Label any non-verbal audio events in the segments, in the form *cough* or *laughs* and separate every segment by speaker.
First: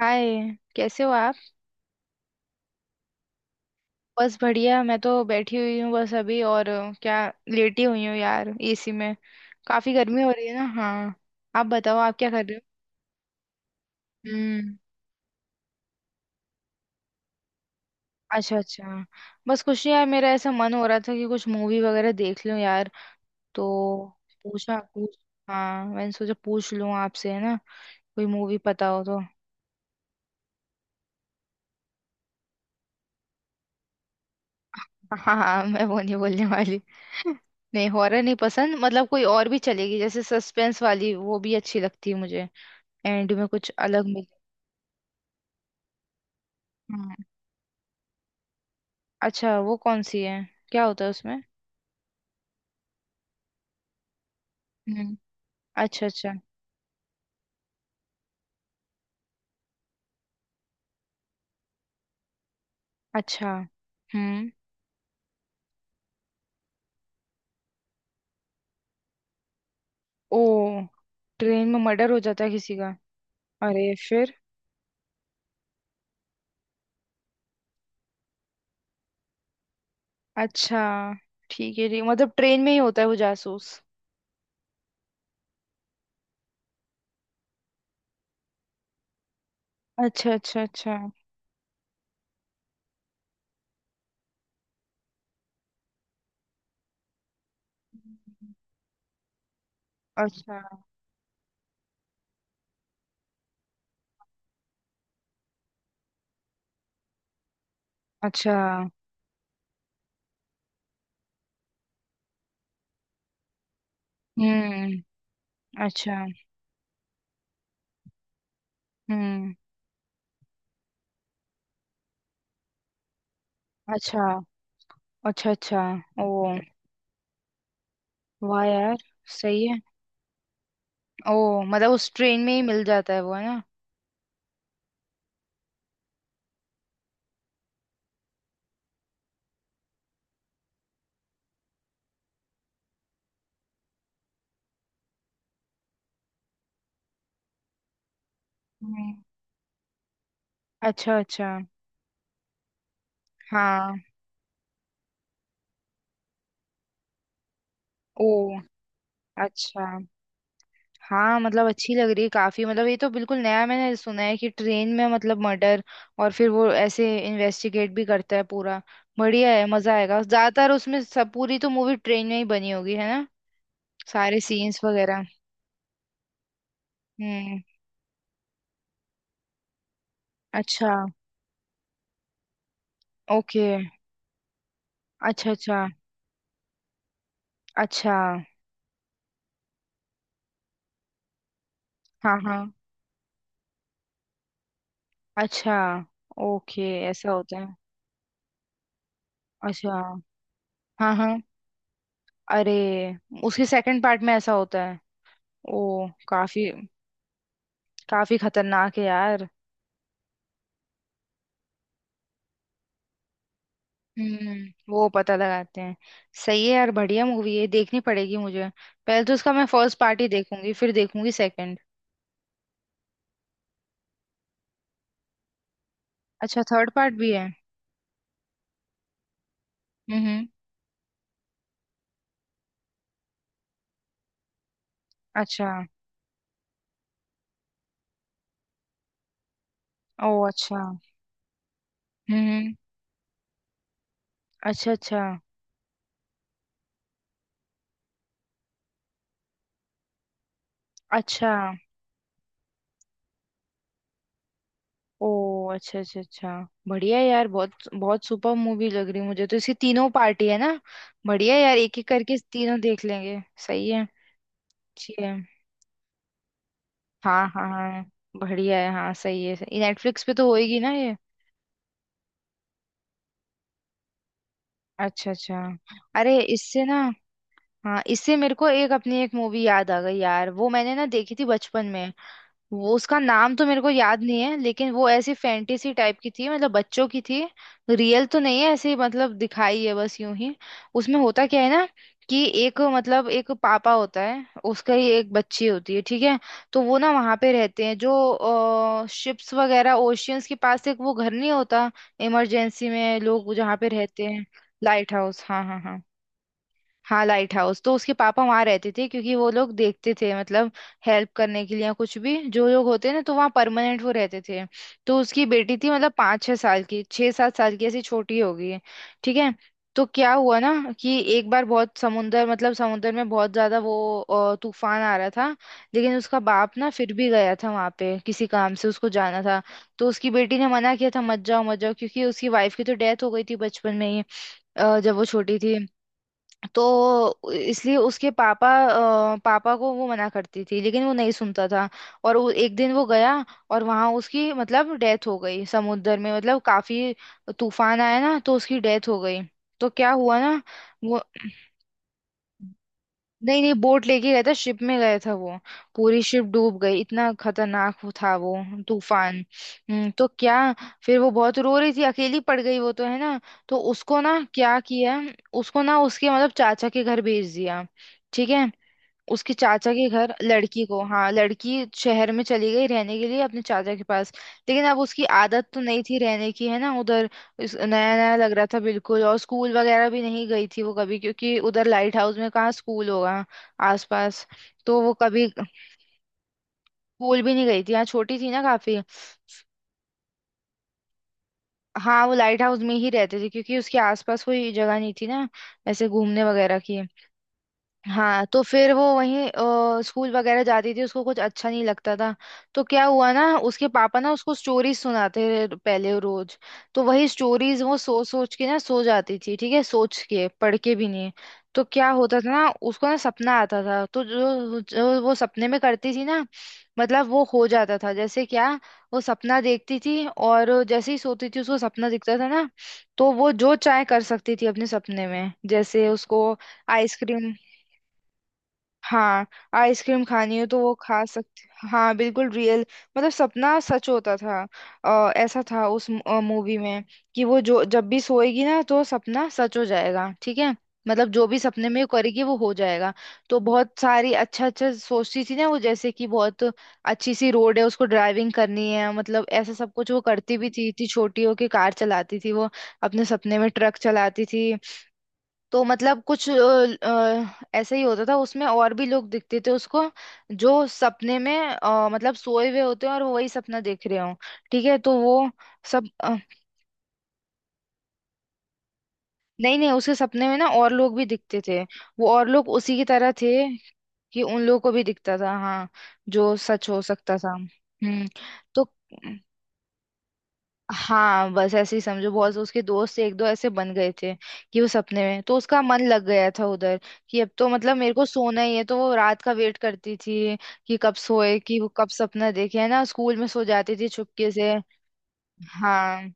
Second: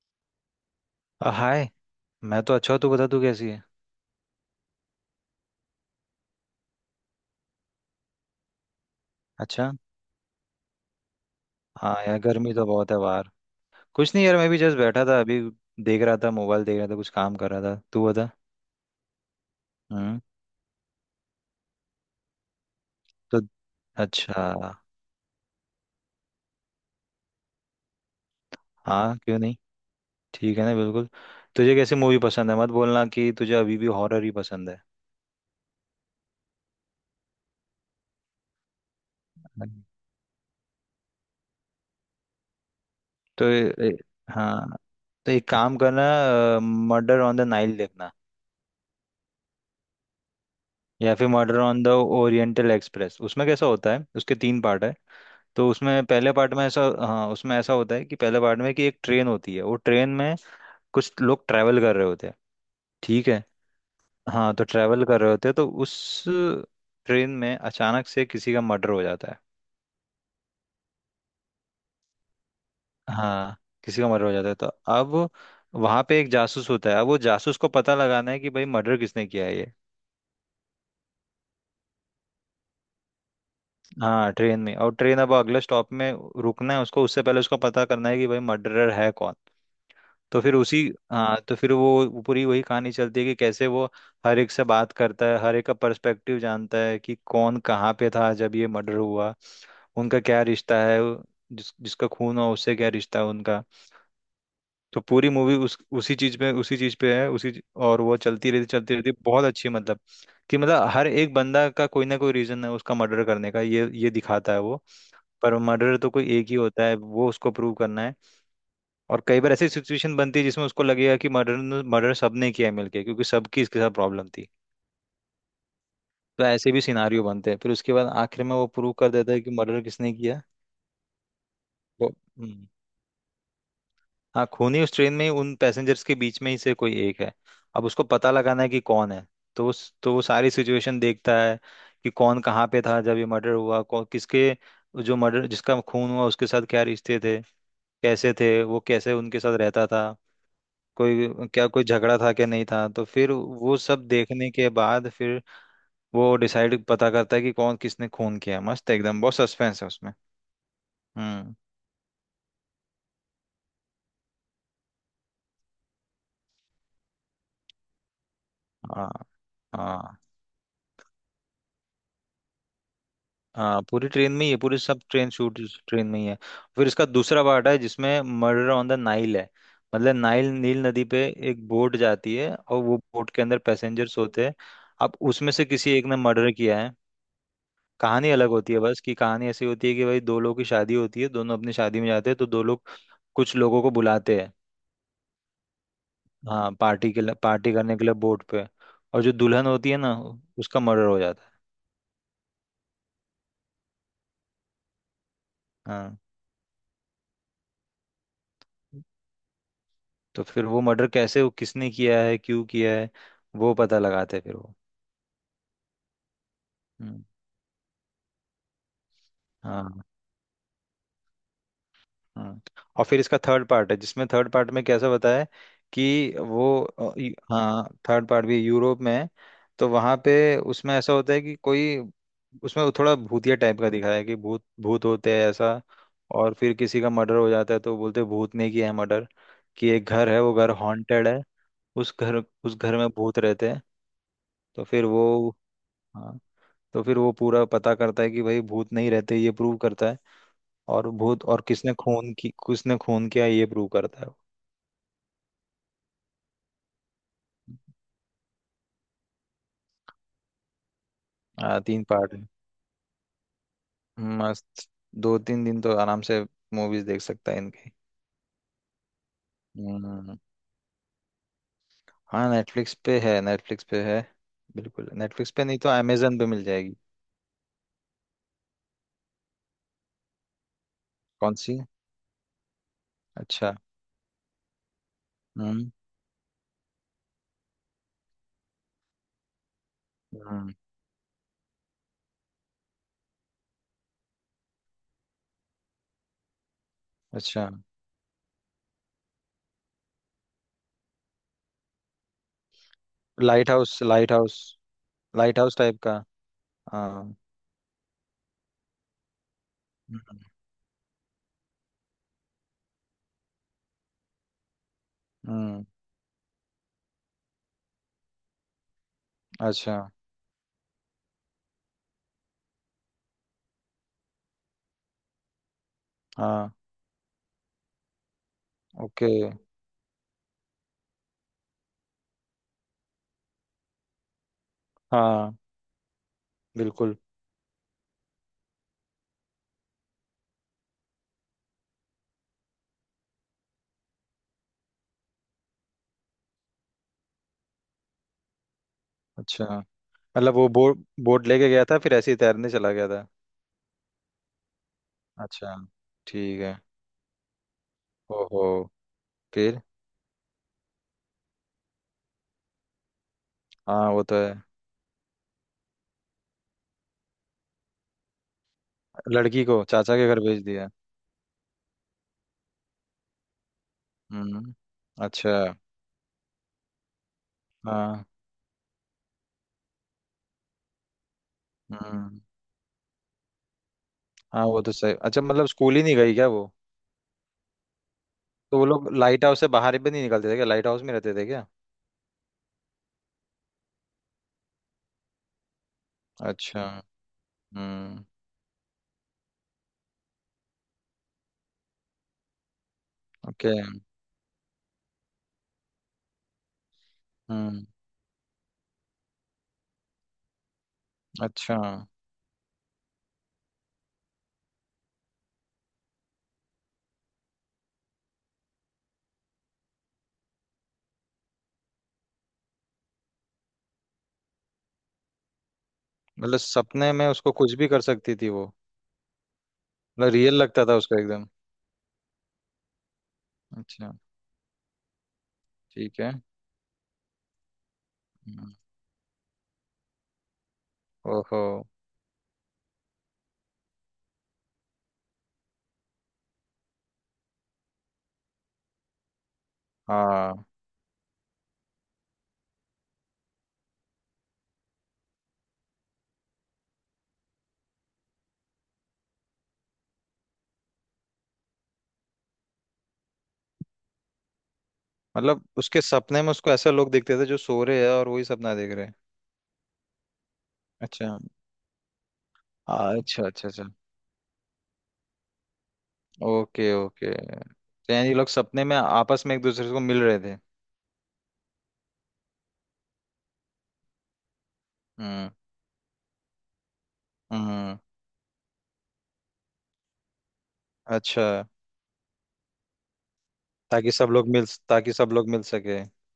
Speaker 1: हाय। कैसे हो आप?
Speaker 2: हाय। मैं तो अच्छा हूँ। तू बता, तू कैसी है?
Speaker 1: बस बढ़िया। मैं तो बैठी हुई हूँ बस अभी और क्या लेटी हुई हूँ यार एसी में।
Speaker 2: अच्छा।
Speaker 1: काफी गर्मी हो रही है ना। हाँ, आप
Speaker 2: हाँ
Speaker 1: बताओ, आप
Speaker 2: यार,
Speaker 1: क्या कर
Speaker 2: गर्मी
Speaker 1: रहे
Speaker 2: तो बहुत है बाहर। कुछ नहीं
Speaker 1: हो?
Speaker 2: यार, मैं भी
Speaker 1: हम्म।
Speaker 2: जस्ट बैठा था अभी। देख रहा था, मोबाइल देख रहा था, कुछ काम कर रहा था। तू बता।
Speaker 1: अच्छा अच्छा। बस कुछ नहीं यार,
Speaker 2: हम्म।
Speaker 1: मेरा ऐसा मन हो रहा था कि कुछ मूवी वगैरह देख लूं यार।
Speaker 2: तो,
Speaker 1: तो
Speaker 2: अच्छा।
Speaker 1: पूछा, पूछ। हाँ, मैंने सोचा पूछ लूं आपसे, है ना? कोई मूवी पता हो
Speaker 2: हाँ,
Speaker 1: तो।
Speaker 2: क्यों नहीं।
Speaker 1: *laughs*
Speaker 2: ठीक है ना, बिल्कुल। तुझे कैसी मूवी पसंद है? मत बोलना कि तुझे अभी भी हॉरर ही पसंद है।
Speaker 1: हाँ हाँ, मैं वो नहीं बोलने वाली। नहीं, हॉरर नहीं पसंद, मतलब कोई और भी
Speaker 2: हम्म।
Speaker 1: चलेगी, जैसे सस्पेंस वाली वो भी अच्छी लगती है मुझे। एंड
Speaker 2: तो
Speaker 1: में कुछ अलग मिल।
Speaker 2: हाँ, तो एक काम करना।
Speaker 1: हम्म।
Speaker 2: मर्डर ऑन द नाइल देखना।
Speaker 1: अच्छा वो कौन सी है? क्या होता है
Speaker 2: या फिर
Speaker 1: उसमें?
Speaker 2: Murder on the oriental express, उसमें कैसा होता है, उसके तीन पार्ट है।
Speaker 1: हम्म।
Speaker 2: तो उसमें
Speaker 1: अच्छा अच्छा
Speaker 2: पहले पार्ट में ऐसा, हाँ उसमें ऐसा होता है कि पहले पार्ट में कि एक ट्रेन होती है, वो ट्रेन में कुछ लोग ट्रैवल कर रहे होते हैं। ठीक है।
Speaker 1: अच्छा। हम्म।
Speaker 2: हाँ, तो ट्रैवल कर रहे होते हैं तो उस ट्रेन में अचानक से किसी का मर्डर हो जाता है।
Speaker 1: ओ। ट्रेन में मर्डर हो जाता है किसी का?
Speaker 2: हाँ,
Speaker 1: अरे,
Speaker 2: किसी का मर्डर हो
Speaker 1: फिर?
Speaker 2: जाता है तो अब वहां पे एक जासूस होता है। अब वो जासूस को पता लगाना है कि भाई मर्डर किसने किया है ये।
Speaker 1: अच्छा। ठीक है, ठीक, मतलब ट्रेन में ही होता है वो जासूस?
Speaker 2: हाँ, ट्रेन में। और ट्रेन अब अगले स्टॉप में रुकना है उसको, उससे पहले उसको पता करना है कि भाई मर्डरर है कौन।
Speaker 1: अच्छा
Speaker 2: तो फिर
Speaker 1: अच्छा
Speaker 2: उसी,
Speaker 1: अच्छा।
Speaker 2: हाँ तो फिर वो पूरी वही कहानी चलती है कि कैसे वो हर एक से बात करता है, हर एक का पर्सपेक्टिव जानता है कि कौन कहाँ पे था जब ये मर्डर हुआ, उनका क्या
Speaker 1: अच्छा
Speaker 2: रिश्ता है, जिस जिसका खून हुआ उससे क्या रिश्ता है उनका। तो पूरी मूवी उस उसी चीज पे है, और वो चलती
Speaker 1: अच्छा।
Speaker 2: रहती चलती रहती, बहुत अच्छी मतलब, कि मतलब हर एक बंदा का कोई ना कोई रीजन है उसका मर्डर करने का, ये दिखाता है वो।
Speaker 1: हम्म।
Speaker 2: पर मर्डर तो
Speaker 1: अच्छा।
Speaker 2: कोई एक ही होता है, वो उसको प्रूव करना है। और कई बार
Speaker 1: हम्म।
Speaker 2: ऐसी सिचुएशन बनती है जिसमें उसको लगेगा कि मर्डर मर्डर सबने किया है मिलके, क्योंकि सबकी इसके साथ
Speaker 1: अच्छा
Speaker 2: प्रॉब्लम थी।
Speaker 1: अच्छा अच्छा। ओ,
Speaker 2: तो ऐसे भी सिनारियो बनते हैं, फिर उसके बाद आखिर में
Speaker 1: वाह
Speaker 2: वो प्रूव
Speaker 1: यार!
Speaker 2: कर देता है कि
Speaker 1: सही है।
Speaker 2: मर्डर किसने किया
Speaker 1: ओ, मतलब
Speaker 2: वो।
Speaker 1: उस ट्रेन में ही मिल जाता है वो, है ना?
Speaker 2: हाँ, खून ही उस ट्रेन में ही उन पैसेंजर्स के बीच में ही से कोई एक है। अब उसको पता लगाना है कि कौन है। तो उस तो वो सारी सिचुएशन देखता है कि कौन कहाँ पे था जब ये मर्डर हुआ, कौन किसके, जो मर्डर जिसका खून हुआ उसके साथ क्या रिश्ते थे, कैसे थे वो, कैसे
Speaker 1: हम्म।
Speaker 2: उनके साथ रहता था,
Speaker 1: अच्छा
Speaker 2: कोई
Speaker 1: अच्छा।
Speaker 2: क्या कोई झगड़ा था, क्या नहीं था। तो फिर वो
Speaker 1: हाँ।
Speaker 2: सब देखने के बाद फिर वो डिसाइड पता करता है कि कौन किसने
Speaker 1: ओ,
Speaker 2: खून किया। मस्त है एकदम, बहुत
Speaker 1: अच्छा।
Speaker 2: सस्पेंस है उसमें।
Speaker 1: हाँ
Speaker 2: हम्म।
Speaker 1: मतलब अच्छी लग रही है काफी, मतलब ये तो बिल्कुल नया मैंने सुना है कि ट्रेन में मतलब मर्डर। और फिर वो ऐसे इन्वेस्टिगेट भी करता है पूरा।
Speaker 2: हाँ
Speaker 1: बढ़िया है, मजा
Speaker 2: हाँ।
Speaker 1: आएगा। ज्यादातर उसमें सब, पूरी तो मूवी ट्रेन में ही बनी होगी, है ना?
Speaker 2: हाँ, पूरी ट्रेन
Speaker 1: सारे
Speaker 2: में ही है, पूरी
Speaker 1: सीन्स
Speaker 2: सब
Speaker 1: वगैरह।
Speaker 2: ट्रेन शूट ट्रेन में ही है। फिर इसका दूसरा
Speaker 1: हम्म।
Speaker 2: पार्ट है जिसमें मर्डर ऑन द नाइल है। मतलब नाइल नील
Speaker 1: अच्छा।
Speaker 2: नदी पे एक बोट जाती है और वो बोट के अंदर
Speaker 1: ओके।
Speaker 2: पैसेंजर्स होते हैं। अब
Speaker 1: अच्छा
Speaker 2: उसमें से
Speaker 1: अच्छा
Speaker 2: किसी एक ने मर्डर किया है।
Speaker 1: अच्छा।
Speaker 2: कहानी अलग होती है बस, कि कहानी ऐसी होती है कि भाई दो लोगों की शादी होती है, दोनों अपनी शादी में जाते हैं,
Speaker 1: हाँ
Speaker 2: तो
Speaker 1: हाँ।
Speaker 2: दो लोग कुछ लोगों को बुलाते हैं।
Speaker 1: अच्छा।
Speaker 2: हाँ,
Speaker 1: ओके,
Speaker 2: पार्टी के
Speaker 1: ऐसा
Speaker 2: लिए,
Speaker 1: होता
Speaker 2: पार्टी
Speaker 1: है?
Speaker 2: करने के लिए बोट पे। और जो दुल्हन होती
Speaker 1: अच्छा।
Speaker 2: है ना, उसका मर्डर
Speaker 1: हाँ
Speaker 2: हो
Speaker 1: हाँ।
Speaker 2: जाता है।
Speaker 1: अरे। उसके सेकंड पार्ट में ऐसा होता है? ओ,
Speaker 2: हाँ।
Speaker 1: काफी काफी खतरनाक है यार।
Speaker 2: तो फिर वो मर्डर कैसे, वो किसने किया है, क्यों किया है, वो पता लगाते हैं
Speaker 1: हम्म,
Speaker 2: फिर वो।
Speaker 1: वो पता लगाते हैं। सही है यार,
Speaker 2: हम्म।
Speaker 1: बढ़िया मूवी है, देखनी पड़ेगी मुझे। पहले तो उसका मैं फर्स्ट
Speaker 2: हाँ।
Speaker 1: पार्ट ही देखूंगी, फिर देखूंगी सेकंड।
Speaker 2: हम्म। और फिर इसका थर्ड पार्ट है, जिसमें थर्ड पार्ट में कैसा बताया है कि
Speaker 1: अच्छा,
Speaker 2: वो
Speaker 1: थर्ड पार्ट भी है?
Speaker 2: हाँ, थर्ड पार्ट भी यूरोप में है। तो वहां
Speaker 1: हम्म।
Speaker 2: पे उसमें ऐसा होता है कि कोई, उसमें थोड़ा भूतिया टाइप का दिखाया है कि भूत भूत होते हैं
Speaker 1: अच्छा।
Speaker 2: ऐसा। और फिर किसी का मर्डर हो जाता है तो बोलते हैं भूत ने किया है मर्डर, कि एक
Speaker 1: ओ,
Speaker 2: घर है वो घर
Speaker 1: अच्छा।
Speaker 2: हॉन्टेड है। उस घर
Speaker 1: हम्म।
Speaker 2: उस घर में भूत रहते हैं। तो
Speaker 1: अच्छा
Speaker 2: फिर
Speaker 1: अच्छा
Speaker 2: वो, हाँ, तो फिर वो पूरा पता करता है कि भाई भूत नहीं रहते, ये प्रूव करता है। और भूत
Speaker 1: अच्छा।
Speaker 2: और किसने खून की किसने खून किया, ये प्रूव करता है वो।
Speaker 1: ओ, अच्छा अच्छा अच्छा। बढ़िया यार, बहुत बहुत सुपर मूवी लग रही मुझे तो, इसकी तीनों पार्टी है ना। बढ़िया यार, एक
Speaker 2: तीन
Speaker 1: एक
Speaker 2: पार्ट
Speaker 1: करके
Speaker 2: है।
Speaker 1: तीनों देख लेंगे। सही है।
Speaker 2: मस्त।
Speaker 1: ठीक है।
Speaker 2: दो तीन दिन तो आराम से मूवीज देख
Speaker 1: हाँ
Speaker 2: सकता है
Speaker 1: हाँ
Speaker 2: इनकी।
Speaker 1: हाँ, बढ़िया है। हाँ, सही है। नेटफ्लिक्स पे
Speaker 2: हम्म।
Speaker 1: तो होएगी ना ये?
Speaker 2: हाँ, नेटफ्लिक्स पे है, नेटफ्लिक्स पे है। बिल्कुल,
Speaker 1: अच्छा
Speaker 2: नेटफ्लिक्स
Speaker 1: अच्छा।
Speaker 2: पे नहीं तो
Speaker 1: अरे
Speaker 2: अमेजन पे मिल
Speaker 1: इससे
Speaker 2: जाएगी।
Speaker 1: ना। हाँ, इससे मेरे को एक अपनी एक मूवी याद आ गई यार, वो मैंने ना देखी थी
Speaker 2: कौन सी?
Speaker 1: बचपन में। वो, उसका नाम तो
Speaker 2: अच्छा।
Speaker 1: मेरे को याद नहीं है, लेकिन वो ऐसी
Speaker 2: हम्म।
Speaker 1: फैंटेसी टाइप की थी, मतलब बच्चों की थी। रियल तो नहीं है, ऐसे ही मतलब दिखाई है बस यूं ही।
Speaker 2: हम्म।
Speaker 1: उसमें होता क्या है ना, कि एक मतलब एक पापा होता है, उसका ही एक बच्ची होती है, ठीक है। तो वो ना वहां पे
Speaker 2: अच्छा।
Speaker 1: रहते हैं, जो शिप्स वगैरह ओशियंस के पास एक वो घर नहीं होता। इमरजेंसी में लोग
Speaker 2: लाइट
Speaker 1: जहाँ पे
Speaker 2: हाउस,
Speaker 1: रहते
Speaker 2: लाइट
Speaker 1: हैं।
Speaker 2: हाउस।
Speaker 1: लाइट हाउस
Speaker 2: लाइट
Speaker 1: हाँ
Speaker 2: हाउस
Speaker 1: हाँ
Speaker 2: टाइप
Speaker 1: हाँ।
Speaker 2: का।
Speaker 1: हाँ
Speaker 2: हाँ।
Speaker 1: लाइट हाउस, तो उसके पापा वहां रहते थे, क्योंकि वो लोग देखते थे
Speaker 2: हम्म।
Speaker 1: मतलब। हेल्प करने के लिए या कुछ भी, जो लोग होते हैं ना, तो वहाँ परमानेंट वो रहते थे। तो उसकी बेटी
Speaker 2: हम्म।
Speaker 1: थी मतलब 5-6 साल की, 6-7 साल की, ऐसी छोटी होगी। ठीक है।
Speaker 2: अच्छा।
Speaker 1: तो क्या हुआ ना, कि एक बार बहुत समुंदर मतलब समुंदर में बहुत ज्यादा वो तूफान आ रहा था। लेकिन उसका
Speaker 2: हाँ।
Speaker 1: बाप ना फिर भी गया था वहां पे, किसी काम से उसको
Speaker 2: ओके।
Speaker 1: जाना था। तो उसकी बेटी ने मना किया था, मत जाओ मत जाओ, क्योंकि उसकी वाइफ की तो डेथ हो गई थी बचपन में ही। जब वो
Speaker 2: हाँ,
Speaker 1: छोटी थी।
Speaker 2: बिल्कुल।
Speaker 1: तो इसलिए उसके पापा पापा को वो मना करती थी, लेकिन वो नहीं सुनता था। और वो एक दिन वो गया। और वहां उसकी मतलब डेथ हो गई समुद्र में, मतलब काफी तूफान आया ना तो उसकी डेथ हो गई।
Speaker 2: अच्छा,
Speaker 1: तो क्या हुआ
Speaker 2: मतलब
Speaker 1: ना
Speaker 2: वो बोर्ड
Speaker 1: वो।
Speaker 2: बोर्ड लेके गया था, फिर ऐसे ही तैरने चला गया था?
Speaker 1: नहीं नहीं, बोट लेके गया था, शिप में गया था वो।
Speaker 2: अच्छा।
Speaker 1: पूरी शिप
Speaker 2: ठीक है।
Speaker 1: डूब गई, इतना खतरनाक वो था वो
Speaker 2: ओहो।
Speaker 1: तूफान।
Speaker 2: फिर?
Speaker 1: हम्म। तो क्या, फिर वो बहुत रो रही थी, अकेली पड़ गई वो तो, है ना। तो
Speaker 2: हाँ,
Speaker 1: उसको
Speaker 2: वो तो
Speaker 1: ना
Speaker 2: है।
Speaker 1: क्या किया, उसको ना उसके मतलब चाचा के घर भेज दिया, ठीक है। उसके
Speaker 2: लड़की को
Speaker 1: चाचा के
Speaker 2: चाचा के
Speaker 1: घर
Speaker 2: घर भेज
Speaker 1: लड़की
Speaker 2: दिया।
Speaker 1: को, हाँ, लड़की शहर में चली गई रहने के लिए अपने चाचा के पास।
Speaker 2: हम्म।
Speaker 1: लेकिन अब उसकी
Speaker 2: अच्छा।
Speaker 1: आदत तो नहीं थी रहने की, है ना, उधर। नया
Speaker 2: हाँ।
Speaker 1: नया लग रहा था बिल्कुल, और स्कूल वगैरह भी नहीं गई थी वो कभी, क्योंकि उधर लाइट हाउस
Speaker 2: हम्म।
Speaker 1: में कहाँ स्कूल होगा आसपास।
Speaker 2: हाँ, वो तो
Speaker 1: तो वो
Speaker 2: सही। अच्छा,
Speaker 1: कभी
Speaker 2: मतलब स्कूल ही नहीं गई क्या वो?
Speaker 1: स्कूल भी नहीं गई थी, हाँ, छोटी थी ना
Speaker 2: तो वो
Speaker 1: काफी।
Speaker 2: लोग लाइट हाउस से बाहर भी नहीं निकलते थे क्या, लाइट हाउस में रहते थे क्या?
Speaker 1: हाँ, वो लाइट हाउस में ही रहते थे, क्योंकि उसके आसपास कोई जगह नहीं थी ना, ऐसे घूमने वगैरह
Speaker 2: अच्छा।
Speaker 1: की।
Speaker 2: हम्म।
Speaker 1: हाँ, तो फिर वो वहीं स्कूल वगैरह जाती थी, उसको कुछ अच्छा नहीं लगता था। तो क्या हुआ ना,
Speaker 2: ओके।
Speaker 1: उसके पापा ना उसको स्टोरीज सुनाते रहे पहले रोज। तो वही स्टोरीज
Speaker 2: हम्म।
Speaker 1: वो सोच सोच के ना सो जाती थी, ठीक है, सोच के पढ़ के भी नहीं।
Speaker 2: अच्छा।
Speaker 1: तो क्या होता था ना, उसको ना सपना आता था, तो जो जो वो सपने में करती थी ना। मतलब वो हो जाता था, जैसे क्या। वो सपना देखती थी और जैसे ही सोती थी उसको सपना दिखता था ना। तो वो जो चाहे कर सकती थी अपने सपने में, जैसे उसको
Speaker 2: मतलब सपने में
Speaker 1: आइसक्रीम।
Speaker 2: उसको कुछ भी कर सकती थी वो?
Speaker 1: हाँ, आइसक्रीम
Speaker 2: मतलब रियल
Speaker 1: खानी हो तो
Speaker 2: लगता
Speaker 1: वो
Speaker 2: था उसको
Speaker 1: खा
Speaker 2: एकदम?
Speaker 1: सकते, हाँ बिल्कुल रियल। मतलब सपना सच
Speaker 2: अच्छा।
Speaker 1: होता था। ऐसा था उस
Speaker 2: ठीक है।
Speaker 1: मूवी में। कि वो जो जब भी सोएगी
Speaker 2: हम्म।
Speaker 1: ना तो सपना सच हो जाएगा, ठीक है। मतलब जो भी
Speaker 2: ओहो।
Speaker 1: सपने में वो करेगी वो हो जाएगा। तो बहुत सारी अच्छा अच्छा सोचती थी ना वो, जैसे कि बहुत अच्छी सी रोड है, उसको ड्राइविंग करनी है, मतलब ऐसा सब कुछ वो
Speaker 2: हाँ,
Speaker 1: करती भी थी, इतनी छोटी होके कार चलाती थी वो। अपने सपने में ट्रक चलाती थी। तो मतलब कुछ ऐसे ही होता था, उसमें और भी लोग दिखते थे उसको। जो सपने में मतलब सोए हुए होते हैं और वो वही सपना देख रहे हो, ठीक है, तो वो।
Speaker 2: मतलब उसके
Speaker 1: सब
Speaker 2: सपने में उसको ऐसे लोग दिखते थे जो सो रहे हैं और वही सपना देख रहे हैं?
Speaker 1: नहीं नहीं, उसके सपने में ना और लोग भी
Speaker 2: अच्छा।
Speaker 1: दिखते थे। वो और लोग उसी की तरह
Speaker 2: अच्छा,
Speaker 1: थे,
Speaker 2: अच्छा, अच्छा।
Speaker 1: कि उन लोगों को भी दिखता था, हाँ, जो सच
Speaker 2: ओके,
Speaker 1: हो
Speaker 2: ओके,
Speaker 1: सकता था,
Speaker 2: तो
Speaker 1: हम्म।
Speaker 2: यानी ये लोग सपने
Speaker 1: तो
Speaker 2: में आपस में एक दूसरे को मिल रहे थे?
Speaker 1: हाँ, बस ऐसे ही समझो, बहुत उसके दोस्त एक दो ऐसे बन गए थे। कि वो सपने में
Speaker 2: हम्म।
Speaker 1: तो उसका मन लग गया था उधर। कि अब तो मतलब
Speaker 2: हम्म।
Speaker 1: मेरे को सोना ही है, तो वो रात का वेट करती थी। कि कब
Speaker 2: अच्छा।
Speaker 1: सोए, कि वो कब सपना देखे, है ना, स्कूल में सो जाती थी चुपके से।
Speaker 2: ताकि सब लोग मिल सके।
Speaker 1: हाँ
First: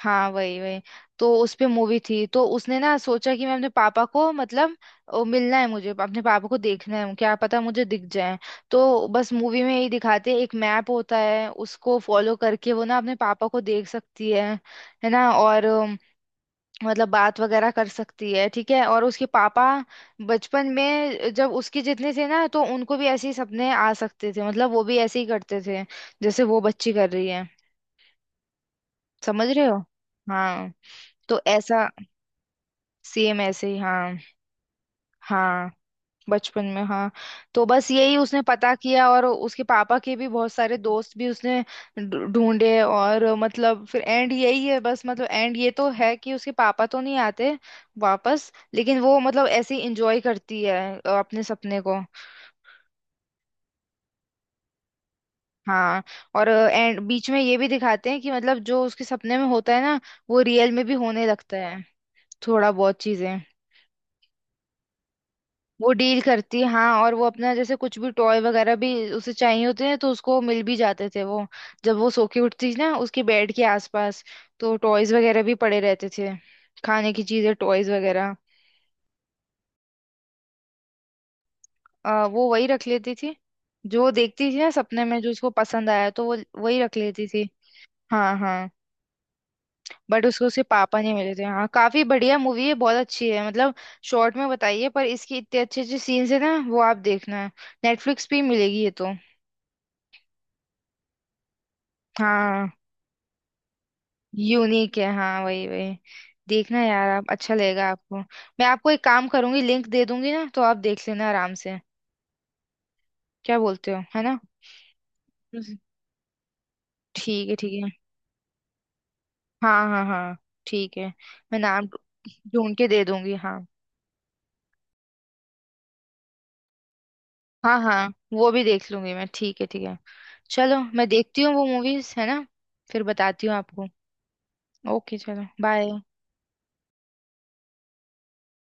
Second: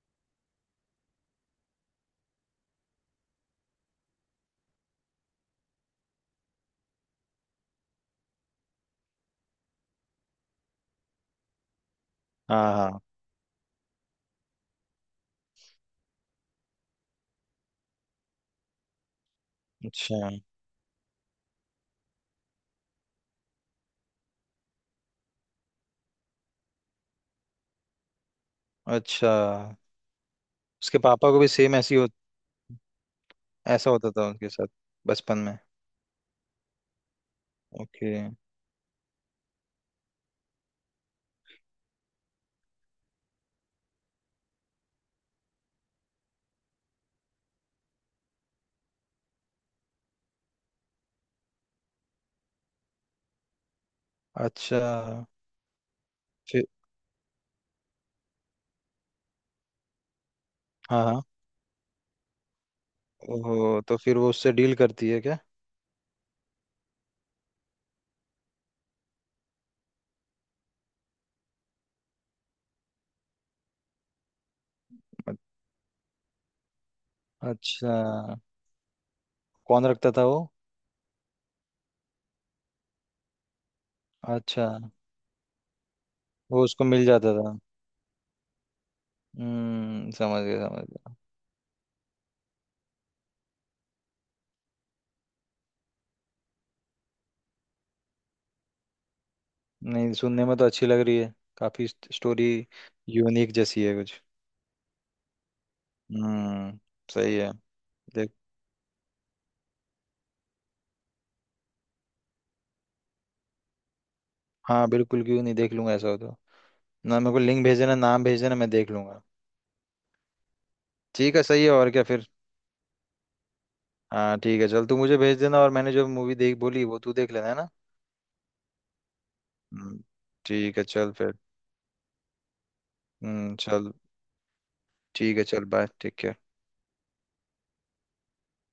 Speaker 1: हाँ वही वही। तो उस पे मूवी थी, तो उसने ना सोचा कि मैं अपने पापा को मतलब। ओ, मिलना है मुझे अपने पापा को, देखना है, क्या पता मुझे दिख जाए। तो बस मूवी में यही दिखाते हैं, एक मैप होता है, उसको फॉलो करके
Speaker 2: हाँ,
Speaker 1: वो ना
Speaker 2: हाँ।
Speaker 1: अपने पापा को देख सकती है। है ना, और मतलब बात वगैरह कर सकती है, ठीक है, और उसके पापा।
Speaker 2: अच्छा,
Speaker 1: बचपन में जब उसके जितने थे ना, तो उनको भी ऐसे ही सपने आ सकते थे, मतलब वो भी ऐसे ही करते थे जैसे वो बच्ची कर रही है।
Speaker 2: अच्छा।
Speaker 1: समझ रहे हो। हाँ।
Speaker 2: उसके पापा को
Speaker 1: तो
Speaker 2: भी
Speaker 1: ऐसा सेम ऐसे ही
Speaker 2: ऐसा होता
Speaker 1: हाँ।
Speaker 2: था उनके साथ बचपन में।
Speaker 1: हाँ, बचपन में हाँ। तो बस
Speaker 2: ओके।
Speaker 1: यही उसने पता किया और उसके पापा के भी बहुत सारे दोस्त भी उसने ढूंढे। और मतलब फिर एंड यही है बस, मतलब एंड ये तो है कि उसके पापा तो नहीं आते वापस, लेकिन वो मतलब ऐसे ही इंजॉय करती है अपने सपने को।
Speaker 2: अच्छा।
Speaker 1: हाँ। और
Speaker 2: फिर?
Speaker 1: एंड बीच में ये भी दिखाते हैं कि मतलब जो उसके सपने में होता है ना, वो रियल में भी
Speaker 2: हाँ, हाँ।
Speaker 1: होने लगता है, थोड़ा बहुत चीजें।
Speaker 2: ओहो, तो फिर वो उससे डील करती है क्या?
Speaker 1: वो डील करती, हाँ, और वो अपना जैसे कुछ भी टॉय वगैरह भी उसे चाहिए होते हैं तो उसको मिल भी जाते थे वो। जब वो सो के उठती ना, उसके बेड के आसपास तो टॉयज वगैरह भी पड़े रहते थे। खाने की चीजें, टॉयज
Speaker 2: अच्छा।
Speaker 1: वगैरह।
Speaker 2: कौन रखता था वो?
Speaker 1: वो वही रख लेती थी। जो देखती थी
Speaker 2: अच्छा।
Speaker 1: ना सपने में, जो उसको पसंद आया तो वो
Speaker 2: वो
Speaker 1: वही
Speaker 2: उसको
Speaker 1: रख
Speaker 2: मिल
Speaker 1: लेती
Speaker 2: जाता
Speaker 1: थी।
Speaker 2: था।
Speaker 1: हाँ हाँ।
Speaker 2: हम्म,
Speaker 1: बट
Speaker 2: समझ
Speaker 1: उसको उसके
Speaker 2: गया, समझ
Speaker 1: पापा नहीं
Speaker 2: गया।
Speaker 1: मिले थे, हाँ, काफी बढ़िया मूवी है, बहुत अच्छी है मतलब। शॉर्ट में बताइए, पर इसकी इतने अच्छे अच्छे सीन्स है ना, वो आप देखना, नेटफ्लिक्स पे ही मिलेगी ये तो।
Speaker 2: नहीं, सुनने में तो अच्छी लग रही है। काफी स्टोरी
Speaker 1: हाँ,
Speaker 2: यूनिक जैसी है कुछ।
Speaker 1: यूनिक है, हाँ वही वही।
Speaker 2: हम्म।
Speaker 1: देखना यार आप,
Speaker 2: सही है।
Speaker 1: अच्छा लगेगा आपको।
Speaker 2: देख।
Speaker 1: मैं आपको एक काम करूंगी, लिंक दे दूंगी ना तो आप देख लेना आराम से, क्या बोलते हो, है ना?
Speaker 2: हाँ, बिल्कुल, क्यों नहीं, देख
Speaker 1: हम्म।
Speaker 2: लूंगा ऐसा हो तो। ना, मेरे को
Speaker 1: ठीक है
Speaker 2: लिंक भेज
Speaker 1: ठीक है।
Speaker 2: देना, नाम भेज देना, मैं देख लूंगा।
Speaker 1: हाँ हाँ हाँ ठीक है।
Speaker 2: ठीक है,
Speaker 1: मैं
Speaker 2: सही है,
Speaker 1: नाम
Speaker 2: और क्या फिर?
Speaker 1: ढूंढ के दे दूंगी। हाँ
Speaker 2: हाँ, ठीक है, चल तू मुझे भेज देना, और मैंने जो मूवी देख बोली वो तू देख लेना, है ना?
Speaker 1: हाँ हाँ, वो भी देख लूंगी मैं, ठीक है ठीक है।
Speaker 2: हम्म। ठीक
Speaker 1: चलो
Speaker 2: है,
Speaker 1: मैं
Speaker 2: चल फिर।
Speaker 1: देखती हूँ वो मूवीज, है ना, फिर बताती हूँ
Speaker 2: हम्म,
Speaker 1: आपको।
Speaker 2: चल।
Speaker 1: ओके,
Speaker 2: ठीक है,
Speaker 1: चलो
Speaker 2: चल बाय,
Speaker 1: बाय।
Speaker 2: ठीक है।